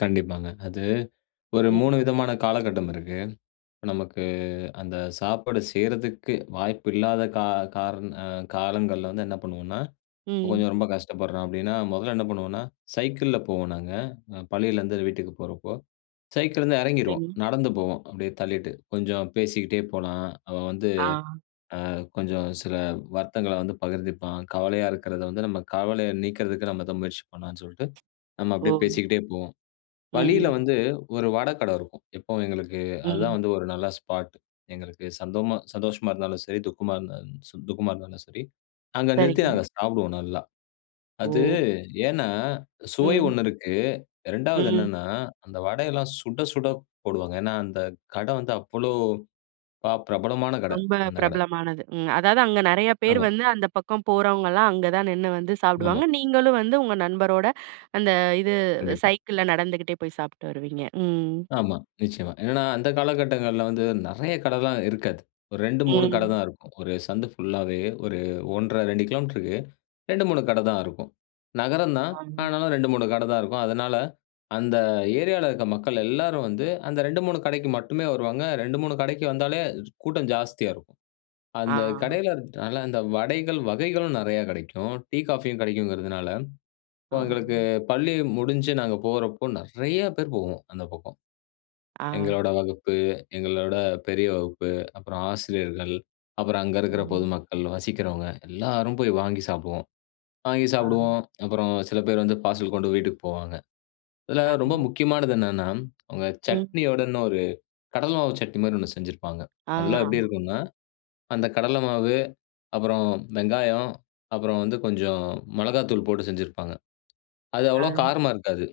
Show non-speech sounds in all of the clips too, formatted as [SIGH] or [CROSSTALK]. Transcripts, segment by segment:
கண்டிப்பாங்க. அது ஒரு ம். 3 விதமான காலகட்டம் இருக்கு. நமக்கு அந்த சாப்பாடு செய்றதுக்கு வாய்ப்பு இல்லாத கா கா காரண அ காலங்கள்ல வந்து என்ன பண்ணுவோனா, இப்ப ம். கொஞ்சம் ரொம்ப கஷ்டப்படுறோம். அப்டீன்னா, மொதல்ல என்ன பண்ணுவோம்னா, சைக்கிள்ல போவோம். நாங்க, பள்ளியிலேருந்து வீட்டுக்கு போறப்போ. சைக்கிள்ல இருந்து எறங்கிருவோம் சரி. நடந்து போவோம். அப்டியே தள்ளிட்டு கொஞ்சம் பேசிட்டே போலாம். அவன் வந்து, ஆ. அ கொஞ்சம் சில வருத்தங்கள வந்து பகிர்ந்துப்பான். கவலையா இருக்கிறத வந்து, நம்ம கவலைய நீக்கிறதுக்கு நம்ம தான் முயற்சி பண்ணலான்னு சொல்ட்டு நம்ம ஓ! அப்டியே பேசிக்கிட்டே போவோம். வழியில ம். வந்து, ஒரு வட கட இருக்கும். எப்பவும் எங்களுக்கு அது ம். தான் வந்து, ஒரு நல்ல ஸ்பாட். எங்களுக்கு சந்தமா சந்தோஷமா இருந்தாலும் சரி, துக்கமா இருந்தாலும் ச துக்கமா இருந்தாலும் சரி. அங்க நிறுத்தி சரிங்க. நாங்க சாப்டுவோம். நல்லா. அது ஓ! ஏனா, சுவை ம். ஒண்ணு இருக்கு. 2 வது ம். என்னென்னா, அந்த வடைல்லாம் சுட சுட போடுவாங்க. ஏனா, அந்த கட வந்து, அவ்ளோ பாப் பிரபலமான கட. ரொம்ப அந்த கட. பிரபலமானது ம். அதாவது, அங்க நெறையா பேர் ஆமா. வந்து, அந்த பக்கம் போறவங்கள்லாம் அங்க தான் நின்னு வந்து ஆமா. சாப்டுவாங்க. நீங்களும் வந்து உங்க நண்பரோட, அந்த இது கண்டிப்பா. சைக்கிள்ல நடந்துகிட்டே போய் சாப்ட்டு வருவீங்க. ம். ஆமா, நிச்சயமா. என்னன்னா, அந்த காலகட்டங்கள்ல வந்து நெறையா கடைலா இருக்காது. ஒரு 2, 3 கட ம். தான் இருக்கும். ஒரு சந்து ஃபுல்லாவே ஒரு 1.5, 2 கிலோமீட்டருக்கு 2, 3 கட தான் இருக்கும். நகரம் தான், ஆமா. ஆனாலும் 2, 3 கட தான் இருக்கும். அதனால அந்த ஏரியால இருக்க மக்கள் எல்லாரும் வந்து அந்த 2, 3 கடைக்கு மட்டுமே வருவாங்க. 2, 3 கடைக்கு வந்தாலே கூட்டம் ஜாஸ்தியா இருக்கும். அந்த ஆ கடையில இருக்கனால அந்த வடைகள் வகைகளும் நெறையா கெடைக்கும். டீ, காஃபியும் கெடைக்குங்கிறதுனால, ஆ. இப்போ எங்களுக்கு பள்ளி முடிஞ்சு நாங்க போறப்போ நெறையா பேர் போவோம். அந்த பக்கம். ஆ. எங்களோட வகுப்பு, எங்களோட பெரிய வகுப்பு, அப்பறம் ஆசிரியர்கள். அப்பறம் அங்க இருக்குற ம். பொதுமக்கள், வசிக்கிறவங்க எல்லாரும் போய் வாங்கி சாப்டுவோம். வாங்கி ஆ. சாப்டுவோம், அப்புறம் சில பேர் வந்து, பார்சல் கொண்டு வீட்டுக்கு போவாங்க. இதுல ரொம்ப [UNINTELLIGIBLE] முக்கியமானது என்னென்னா, அவங்க ம். சட்னியோட இன்னொரு கடல மாவு சட்னி மாரி ஒண்ணு செஞ்சிருப்பாங்க. ஆ. அதெல்லாம் எப்டி இருக்கும்னா? அந்த கடல மாவு அப்பறம் வெங்காயம் அப்பறம் வந்து கொஞ்சம் மிளகாய்த்தூள் போட்டு செஞ்சிருப்பாங்க. அது அவ்வளவா அ. காரமா இருக்காது.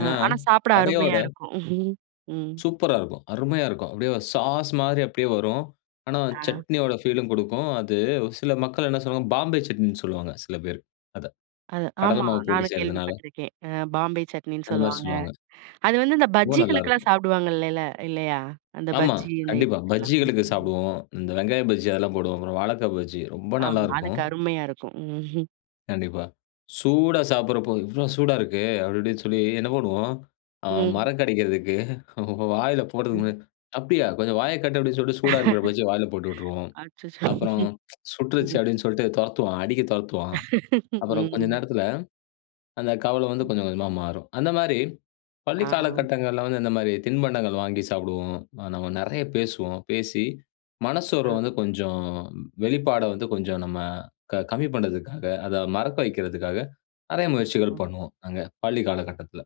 அ ஆனா, ஆனா, சாப்ட அருமையா வடையோட இருக்கும், [CHUCKLES] ம். சூப்பரா இருக்கும். அருமையா இருக்கும். அப்டியே ஒரு சாஸ் மாரி அப்டியே வரும். ஆனா அ. சட்னியோட ஃபீலும் குடுக்கும். அது சில மக்கள் என்ன சொல்லுவாங்க? பாம்பே சட்னின்னு சொல்லுவாங்க. சில பேர் அத, அது கடல ஆமா. மாவு போட்டு நானும் செய்றதுனால. கேள்விபட்டுருக்கேன். அ பாம்பே சட்னின்னு அந்த மாரி சொல்வாங்க. சொல்லுவாங்க. அது வந்து அந்த ரொம்ப நல்லா பஜ்ஜிகளுக்கெல்லாம் இருக்கும். சாப்டுவாங்க இல்லல்ல? இல்லையா? அந்த ஆமா, பஜ்ஜி இந்த கண்டிப்பா. இதுகெல்லாம். பஜ்ஜிகளுக்கு ம். சாப்டுவோம். இந்த வெங்காயம் பஜ்ஜி அதெல்லாம் போடுவோம். அப்பறம் வாழக்கா பஜ்ஜி ரொம்ப நல்லா ஆமா. இருக்கும். அதுக்கு அருமையா இருக்கும். [CHUCKLES] கண்டிப்பா. சூடா சாப்படறப்போ "இவ்ளோ சூடா இருக்கே!" அப்டி இப்டின்னு சொல்லி என்ன பண்ணுவோம். அ ம். மறக்கடைக்கிறதுக்கு வாயில போடுறதுக்கு ம். "அப்டியா! கொஞ்சம் வாய காட்டு." அப்டின்னு சொல்லிட்டு சூடா இருக்குற பஜ்ஜிய வாயில போட்டு [LAUGHS] விட்ருவோம். அச்சச்சோ. [LAUGHS] அப்பறம் "சுட்டுருச்சு!" ம். அப்டின்னு சொல்ட்டு தொரத்துவான். அடிக்க தொரத்துவான். [LAUGHS] அப்பறம் கொஞ்ச ம். நேரத்துல, அந்த கவலை [LAUGHS] வந்து ம். கொஞ்சம் கொஞ்சமா மாறும். அந்த மாரி ஆ. பள்ளிக் காலகட்டங்கள்ல வந்து, இந்த மாரி திண்பண்டங்கள் வாங்கி சாப்டுவோம். ஆ நம்ம நெறையா பேசுவோம். பேசி ஆ. மனசோர்வ வந்து கொஞ்சம் வெளிப்பாட வந்து கொஞ்சம் நம்ம க கம்மி பண்றதுக்காக, அத மறக்க வக்கிறதுக்காக நெறையா முயற்சிகள் ம். பண்ணுவோம். நாங்க பள்ளிக் காலகட்டத்துல.